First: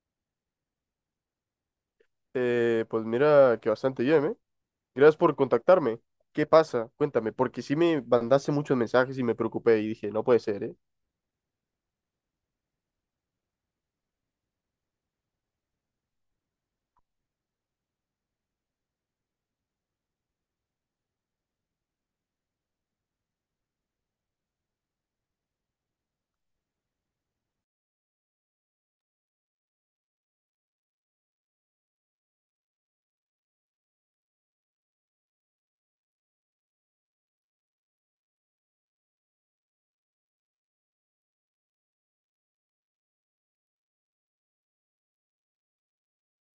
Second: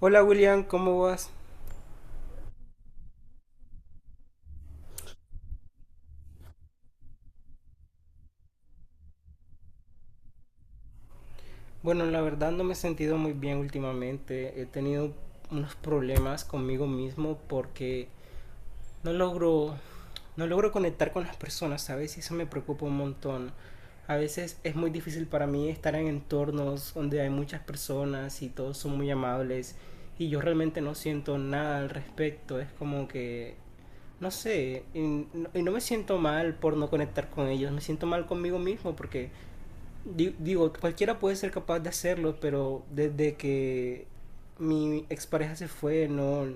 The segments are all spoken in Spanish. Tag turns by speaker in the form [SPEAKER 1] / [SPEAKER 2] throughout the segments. [SPEAKER 1] Hola William, ¿cómo vas?
[SPEAKER 2] Pues mira que bastante bien, ¿eh? Gracias por contactarme. ¿Qué pasa? Cuéntame, porque sí me mandaste muchos mensajes y me preocupé y dije, no puede ser, ¿eh?
[SPEAKER 1] Bueno, la verdad no me he sentido muy bien últimamente. He tenido unos problemas conmigo mismo porque no logro, no logro conectar con las personas, ¿sabes? Y eso me preocupa un montón. A veces es muy difícil para mí estar en entornos donde hay muchas personas y todos son muy amables, y yo realmente no siento nada al respecto. Es como que, no sé, y no me siento mal por no conectar con ellos, me siento mal conmigo mismo porque digo, cualquiera puede ser capaz de hacerlo, pero desde que mi expareja se fue, no,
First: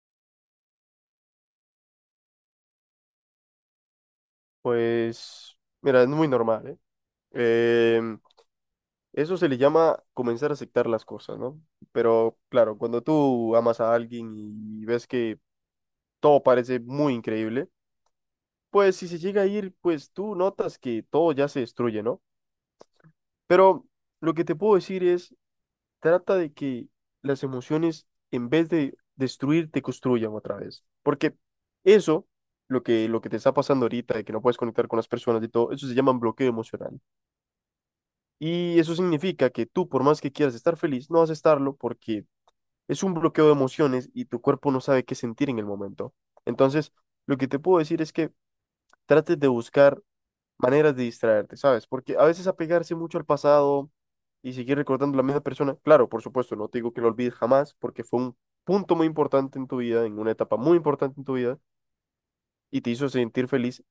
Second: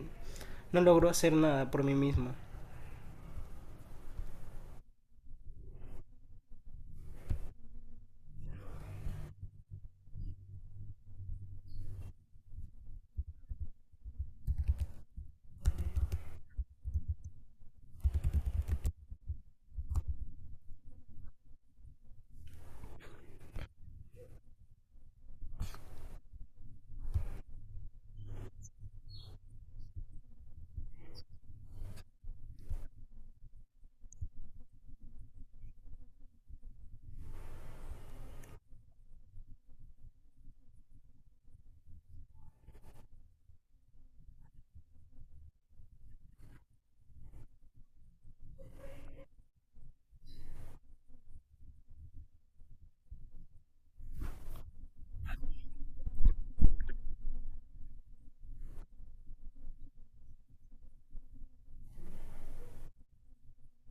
[SPEAKER 1] no logró hacer nada por mí misma.
[SPEAKER 2] Pues, mira, es muy normal, ¿eh? Em, Eso se le llama comenzar a aceptar las cosas, ¿no? Pero claro, cuando tú amas a alguien y ves que todo parece muy increíble, pues si se llega a ir, pues tú notas que todo ya se destruye, ¿no? Pero lo que te puedo decir es, trata de que las emociones, en vez de destruir, te construyan otra vez. Porque eso, lo que te está pasando ahorita, de que no puedes conectar con las personas y todo, eso se llama bloqueo emocional. Y eso significa que tú, por más que quieras estar feliz, no vas a estarlo porque es un bloqueo de emociones y tu cuerpo no sabe qué sentir en el momento. Entonces, lo que te puedo decir es que trates de buscar maneras de distraerte, ¿sabes? Porque a veces apegarse mucho al pasado y seguir recordando a la misma persona, claro, por supuesto, no te digo que lo olvides jamás, porque fue un punto muy importante en tu vida, en una etapa muy importante en tu vida, y te hizo sentir feliz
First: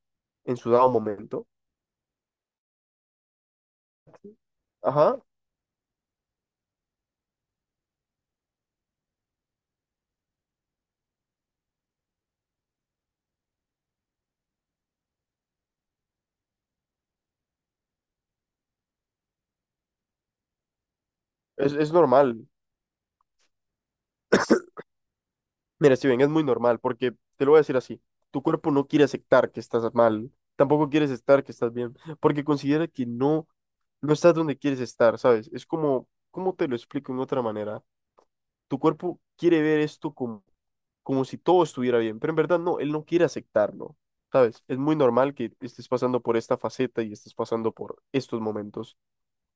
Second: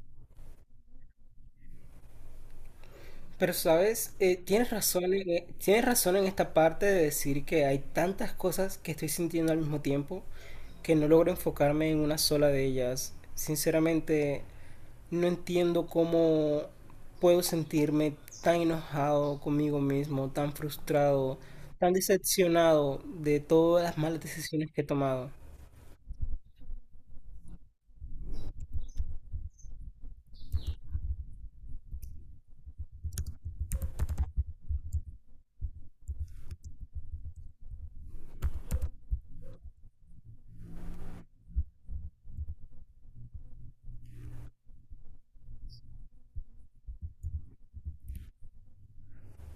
[SPEAKER 2] en su dado momento.
[SPEAKER 1] Pero sabes,
[SPEAKER 2] Ajá,
[SPEAKER 1] tienes razón en esta parte de decir que hay tantas cosas que estoy sintiendo al mismo tiempo que no logro enfocarme en una sola de ellas. Sinceramente, no entiendo cómo puedo sentirme tan enojado conmigo mismo, tan frustrado,
[SPEAKER 2] es
[SPEAKER 1] tan
[SPEAKER 2] normal.
[SPEAKER 1] decepcionado de todas las malas decisiones que he tomado.
[SPEAKER 2] Mira, Steven, es muy normal, porque te lo voy a decir así, tu cuerpo no quiere aceptar que estás mal, tampoco quieres estar que estás bien, porque considera que no, no estás donde quieres estar, ¿sabes? Es como, ¿cómo te lo explico en otra manera? Tu cuerpo quiere ver esto como como si todo estuviera bien, pero en verdad no, él no quiere aceptarlo, ¿sabes? Es muy normal que estés pasando por esta faceta y estés pasando por estos momentos.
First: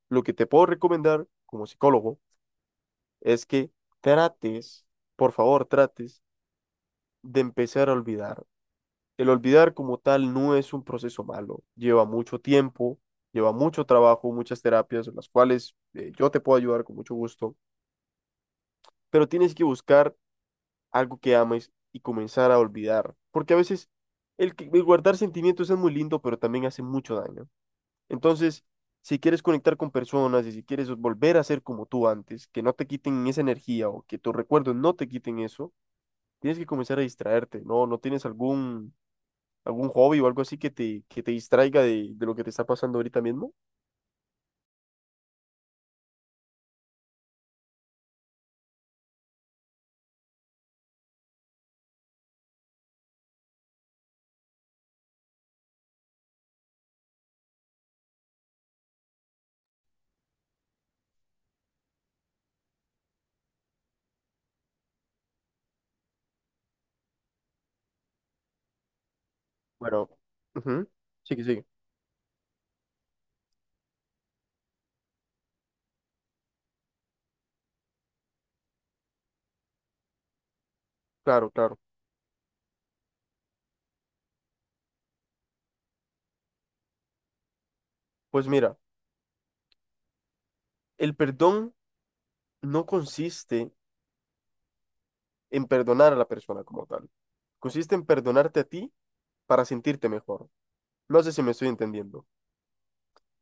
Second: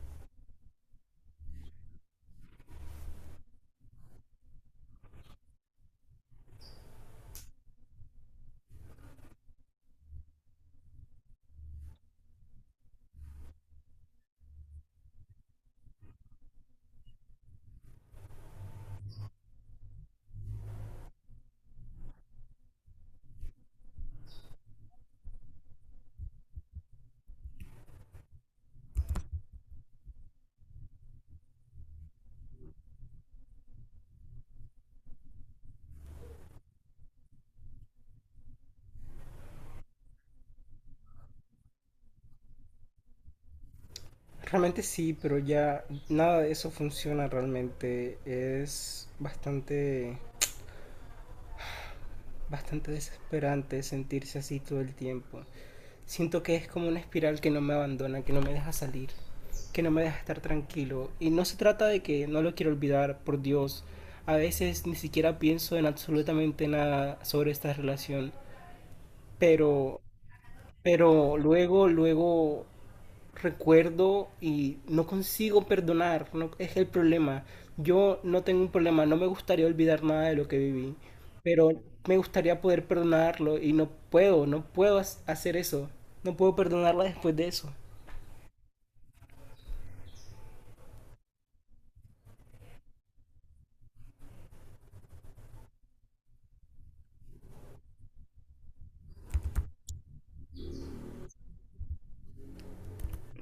[SPEAKER 2] Lo que te puedo recomendar como psicólogo es que trates, por favor, trates de empezar a olvidar. El olvidar como tal no es un proceso malo, lleva mucho tiempo, lleva mucho trabajo, muchas terapias, en las cuales yo te puedo ayudar con mucho gusto, pero tienes que buscar algo que ames y comenzar a olvidar. Porque a veces el guardar sentimientos es muy lindo, pero también hace mucho daño. Entonces, si quieres conectar con personas y si quieres volver a ser como tú antes, que no te quiten esa energía o que tus recuerdos no te quiten eso, tienes que comenzar a distraerte, ¿no? ¿No tienes algún, algún hobby o algo así que que te distraiga de lo que te está pasando ahorita mismo?
[SPEAKER 1] Realmente sí, pero ya nada de eso funciona realmente. Es bastante desesperante sentirse así todo el tiempo. Siento que es como una espiral que no me abandona, que no me deja salir, que no me deja estar tranquilo. Y no se trata de que no lo quiero olvidar, por Dios. A veces ni siquiera pienso en absolutamente nada sobre esta relación. Pero,
[SPEAKER 2] Bueno, ujú.
[SPEAKER 1] pero
[SPEAKER 2] Sigue, sigue.
[SPEAKER 1] luego recuerdo y no consigo perdonar, no, es el problema. Yo no tengo un problema, no me gustaría olvidar nada de lo que viví,
[SPEAKER 2] Claro,
[SPEAKER 1] pero
[SPEAKER 2] claro.
[SPEAKER 1] me gustaría poder perdonarlo y no puedo, hacer eso, no puedo perdonarla después de eso.
[SPEAKER 2] Pues mira, el perdón no consiste en perdonar a la persona como tal. Consiste en perdonarte a ti para sentirte mejor. No sé si me estoy entendiendo.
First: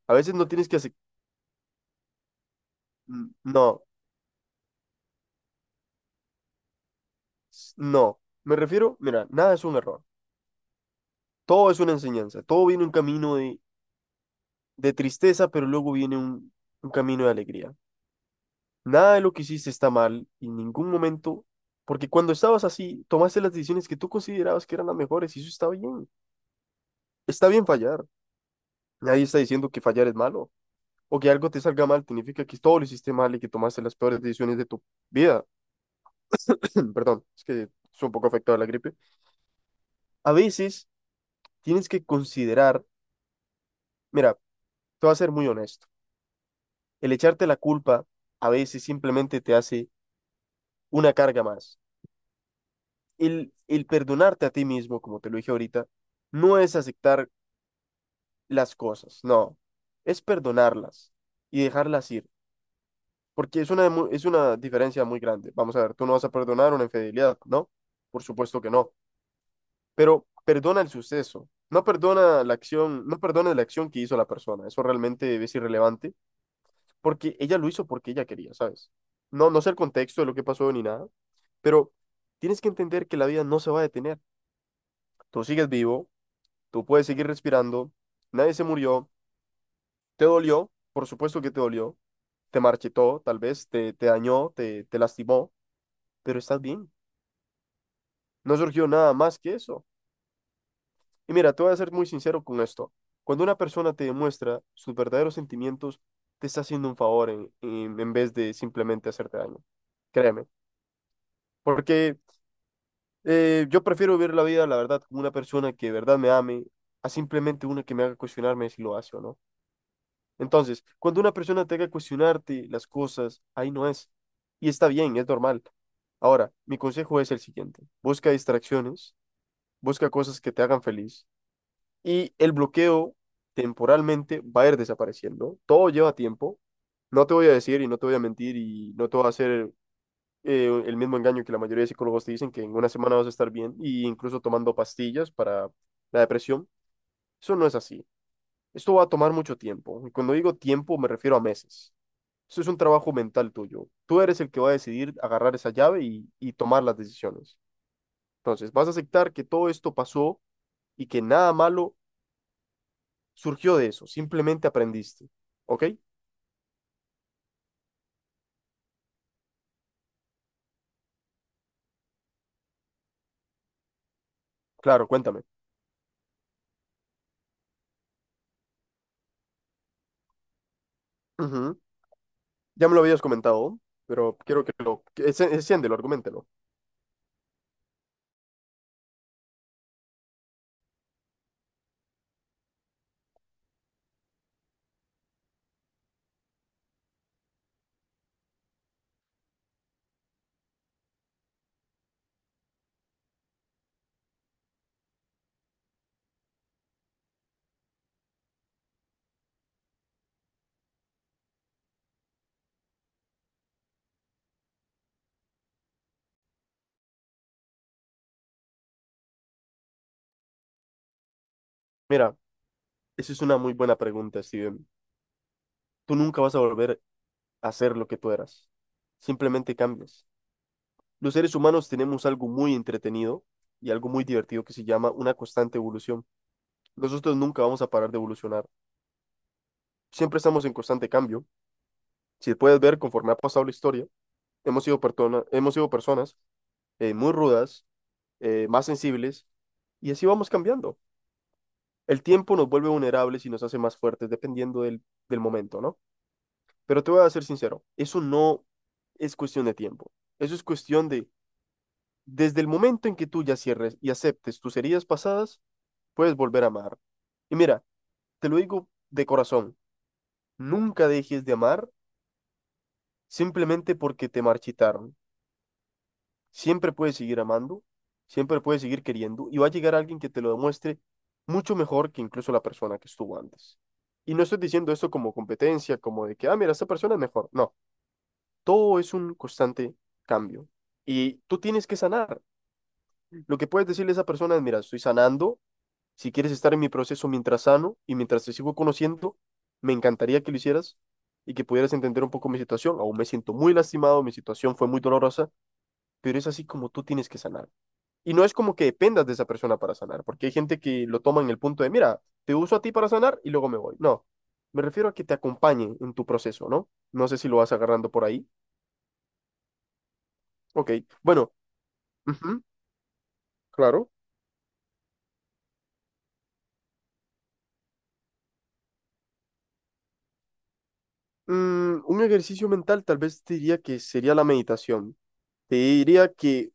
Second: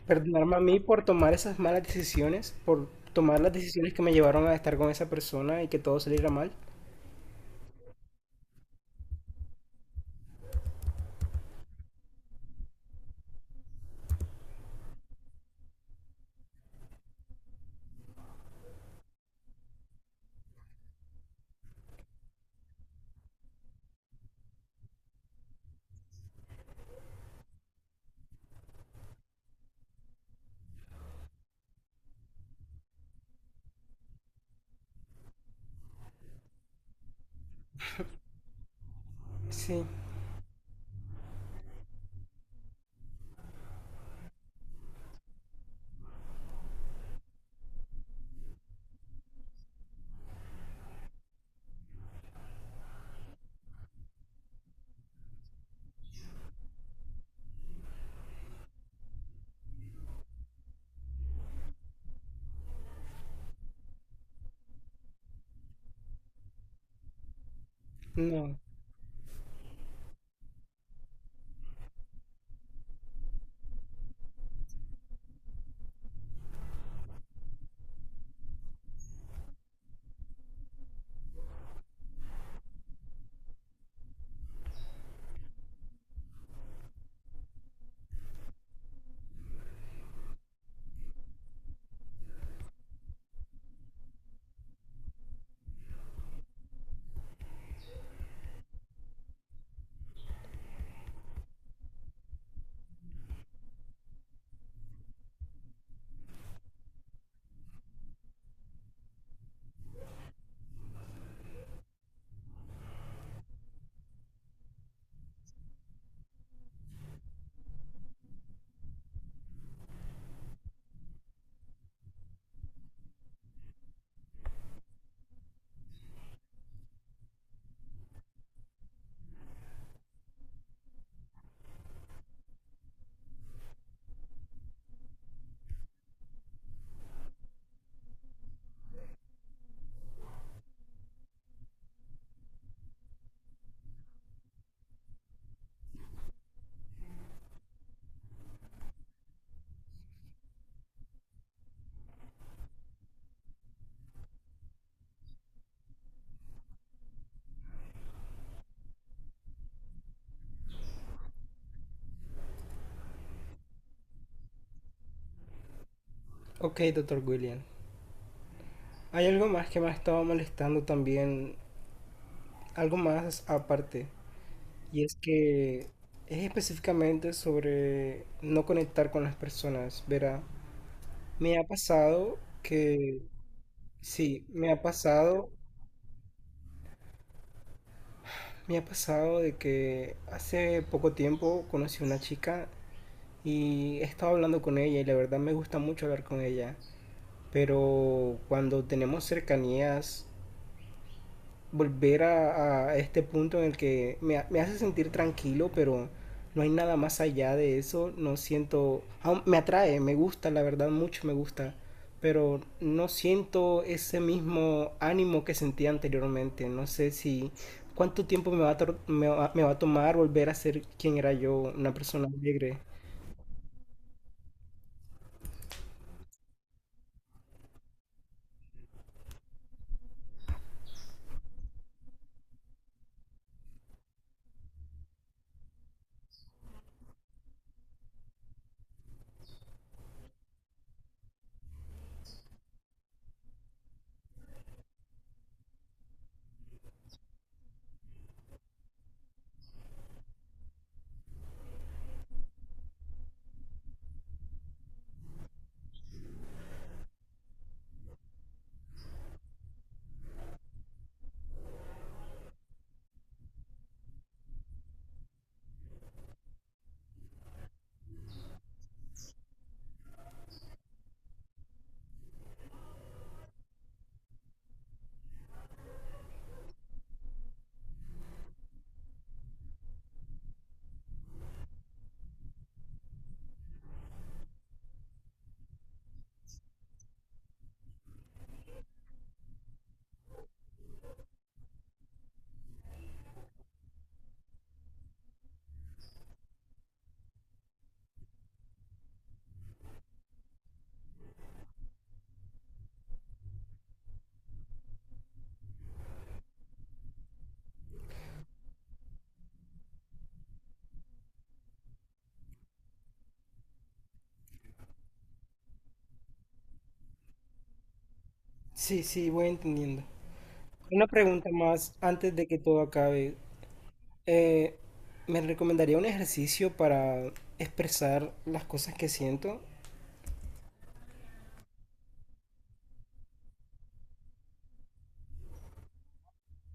[SPEAKER 2] A veces no
[SPEAKER 1] Perdonarme a
[SPEAKER 2] tienes que
[SPEAKER 1] mí
[SPEAKER 2] hacer...
[SPEAKER 1] por tomar esas malas decisiones, por tomar las
[SPEAKER 2] No,
[SPEAKER 1] decisiones que me llevaron a estar con esa persona y que todo saliera mal.
[SPEAKER 2] no. Me refiero, mira, nada es un error. Todo es una enseñanza. Todo viene un camino de tristeza, pero luego viene un camino de alegría. Nada de lo que hiciste está mal en ningún momento, porque cuando estabas así, tomaste las decisiones que tú considerabas que eran las mejores y eso está bien. Está bien fallar. Nadie está diciendo que fallar es malo. O que algo te salga mal, significa que todo lo hiciste mal y que tomaste las peores decisiones de tu vida. Perdón, es que soy un poco afectado a la gripe.
[SPEAKER 1] Sí,
[SPEAKER 2] A veces tienes que considerar, mira, te voy a ser muy honesto, el echarte la culpa a veces simplemente te hace una carga más. El perdonarte a ti mismo, como te lo dije ahorita, no es aceptar las cosas, no, es perdonarlas y dejarlas ir. Porque es una, es una diferencia muy grande. Vamos a ver, tú no vas a perdonar una infidelidad, ¿no? Por
[SPEAKER 1] no.
[SPEAKER 2] supuesto que no. Pero perdona el suceso, no perdona la acción, no perdona la acción que hizo la persona, eso realmente es irrelevante, porque ella lo hizo porque ella quería, ¿sabes? No, no sé el contexto de lo que pasó ni nada, pero tienes que entender que la vida no se va a detener, tú sigues vivo, tú puedes seguir respirando, nadie se murió, te dolió, por supuesto que te dolió, te marchitó, tal vez te, te dañó, te lastimó, pero estás bien, no surgió nada más que eso. Y mira, te voy a ser muy sincero con esto. Cuando una persona te demuestra sus verdaderos sentimientos, te está haciendo un favor en vez de simplemente hacerte daño. Créeme. Porque yo prefiero vivir la vida, la verdad, con una persona que de verdad me ame, a simplemente una que me haga cuestionarme si lo hace o no. Entonces, cuando una persona te haga cuestionarte las cosas, ahí no es. Y está bien, es normal. Ahora, mi consejo es el siguiente. Busca distracciones, busca cosas que te hagan feliz y el bloqueo temporalmente va a ir desapareciendo. Todo lleva tiempo. No te voy a decir y no te voy a mentir y no te voy a hacer el mismo engaño que la mayoría de psicólogos te dicen que en una semana vas a estar bien y incluso tomando pastillas para la depresión. Eso no es así. Esto va a tomar mucho tiempo. Y cuando digo tiempo me refiero a meses. Esto es un trabajo mental tuyo. Tú eres el que va a decidir agarrar esa llave y tomar las decisiones. Entonces, vas a aceptar que todo esto pasó y que nada malo surgió de eso, simplemente aprendiste. ¿Ok?
[SPEAKER 1] Ok, doctor William. Hay algo más que me ha estado molestando también, algo más aparte. Y
[SPEAKER 2] Claro,
[SPEAKER 1] es
[SPEAKER 2] cuéntame.
[SPEAKER 1] que es específicamente sobre no conectar con las personas, verá. Me ha
[SPEAKER 2] Ujú.
[SPEAKER 1] pasado
[SPEAKER 2] Ya me lo
[SPEAKER 1] que,
[SPEAKER 2] habías comentado, pero
[SPEAKER 1] sí,
[SPEAKER 2] quiero que lo... que enciéndelo, argumentelo.
[SPEAKER 1] me ha pasado de que hace poco tiempo conocí a una chica y he estado hablando con ella y la verdad me gusta mucho hablar con ella, pero cuando tenemos cercanías volver a este punto en el que me hace sentir tranquilo, pero no hay nada más allá de eso. No siento, aún me atrae, me gusta, la verdad, mucho me gusta, pero no siento ese mismo ánimo que sentía anteriormente. No sé si cuánto tiempo me va a, me va a tomar volver a ser quien era yo, una persona
[SPEAKER 2] Mira,
[SPEAKER 1] alegre.
[SPEAKER 2] esa es una muy buena pregunta, Steven. Tú nunca vas a volver a ser lo que tú eras. Simplemente cambias. Los seres humanos tenemos algo muy entretenido y algo muy divertido que se llama una constante evolución. Nosotros nunca vamos a parar de evolucionar. Siempre estamos en constante cambio. Si puedes ver, conforme ha pasado la historia, hemos sido, hemos sido personas muy rudas, más sensibles, y así vamos cambiando. El tiempo nos vuelve vulnerables y nos hace más fuertes dependiendo del, del momento, ¿no? Pero te voy a ser sincero, eso no es cuestión de tiempo, eso es cuestión de, desde el momento en que tú ya cierres y aceptes tus heridas pasadas, puedes volver a amar. Y mira, te lo digo de corazón, nunca dejes de amar simplemente porque te marchitaron. Siempre puedes seguir amando, siempre puedes seguir queriendo y va a llegar alguien que te lo demuestre mucho mejor que incluso la persona que estuvo antes. Y no estoy diciendo esto como competencia, como de que, ah, mira, esta persona es mejor. No, todo es un constante cambio. Y tú tienes que sanar. Lo que puedes decirle a esa persona es, mira, estoy sanando, si quieres estar en mi proceso mientras sano y mientras te sigo conociendo, me encantaría que lo hicieras y que pudieras entender un poco mi situación. Aún me siento muy lastimado, mi situación fue muy dolorosa, pero es así como tú tienes que sanar. Y no es como que dependas de esa persona para sanar, porque hay gente que lo toma en el punto de, mira, te uso a ti para sanar y luego me voy. No, me refiero a que te acompañe en tu proceso, ¿no? No sé si lo vas agarrando por ahí.
[SPEAKER 1] Sí, sí, voy entendiendo.
[SPEAKER 2] Ok,
[SPEAKER 1] Una pregunta
[SPEAKER 2] bueno,
[SPEAKER 1] más antes de que
[SPEAKER 2] ujú,
[SPEAKER 1] todo acabe.
[SPEAKER 2] claro.
[SPEAKER 1] Eh, me recomendaría un ejercicio para expresar las cosas que siento.
[SPEAKER 2] Mm, un ejercicio mental tal vez te diría que sería la meditación. Te diría que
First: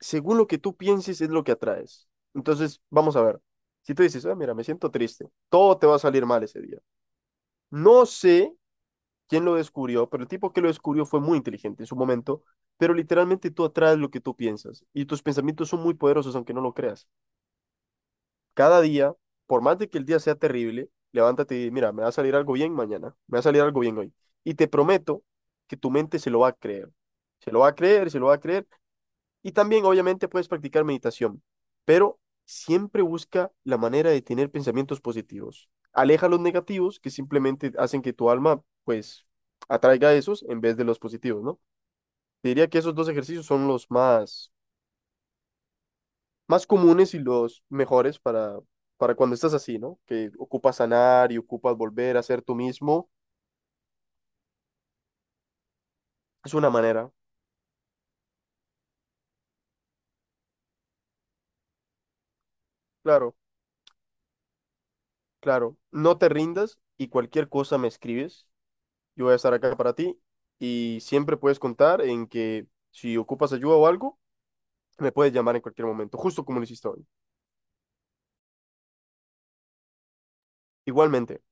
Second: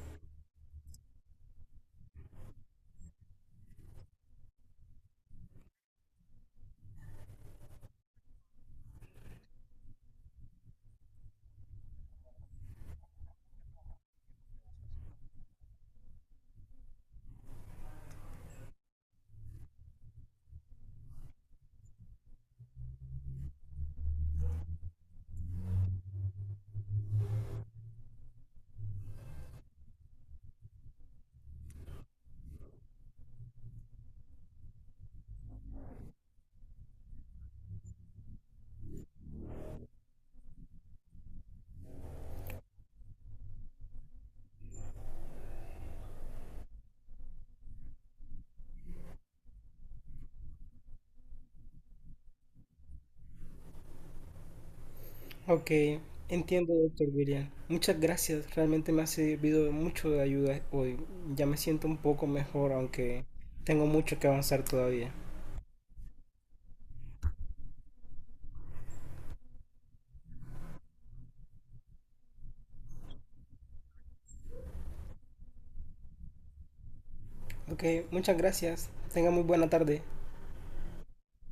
[SPEAKER 2] según lo que tú pienses es lo que atraes. Entonces, vamos a ver. Si tú dices, ah, mira, me siento triste, todo te va a salir mal ese día. No sé quién lo descubrió, pero el tipo que lo descubrió fue muy inteligente en su momento, pero literalmente tú atraes lo que tú piensas y tus pensamientos son muy poderosos aunque no lo creas. Cada día, por más de que el día sea terrible, levántate y mira, me va a salir algo bien mañana, me va a salir algo bien hoy. Y te prometo que tu mente se lo va a creer, se lo va a creer, se lo va a creer y también, obviamente, puedes practicar meditación, pero siempre busca la manera de tener pensamientos positivos. Aleja los negativos que simplemente hacen que tu alma, pues, atraiga esos en vez de los positivos, ¿no? Te diría que esos dos ejercicios son los más, más comunes y los mejores para cuando estás así, ¿no? Que ocupas sanar y ocupas volver a ser tú mismo.
[SPEAKER 1] Ok,
[SPEAKER 2] Es una
[SPEAKER 1] entiendo, doctor
[SPEAKER 2] manera,
[SPEAKER 1] William. Muchas gracias, realmente me ha servido mucho de ayuda hoy. Ya me siento un poco mejor, aunque
[SPEAKER 2] claro,
[SPEAKER 1] tengo mucho que avanzar todavía.
[SPEAKER 2] claro. No te rindas y cualquier cosa me escribes. Yo voy a estar acá para ti y siempre puedes contar en que si ocupas ayuda o algo, me puedes llamar en cualquier momento, justo como lo hiciste hoy.
[SPEAKER 1] Ok, muchas gracias. Tenga muy buena tarde.
[SPEAKER 2] Igualmente.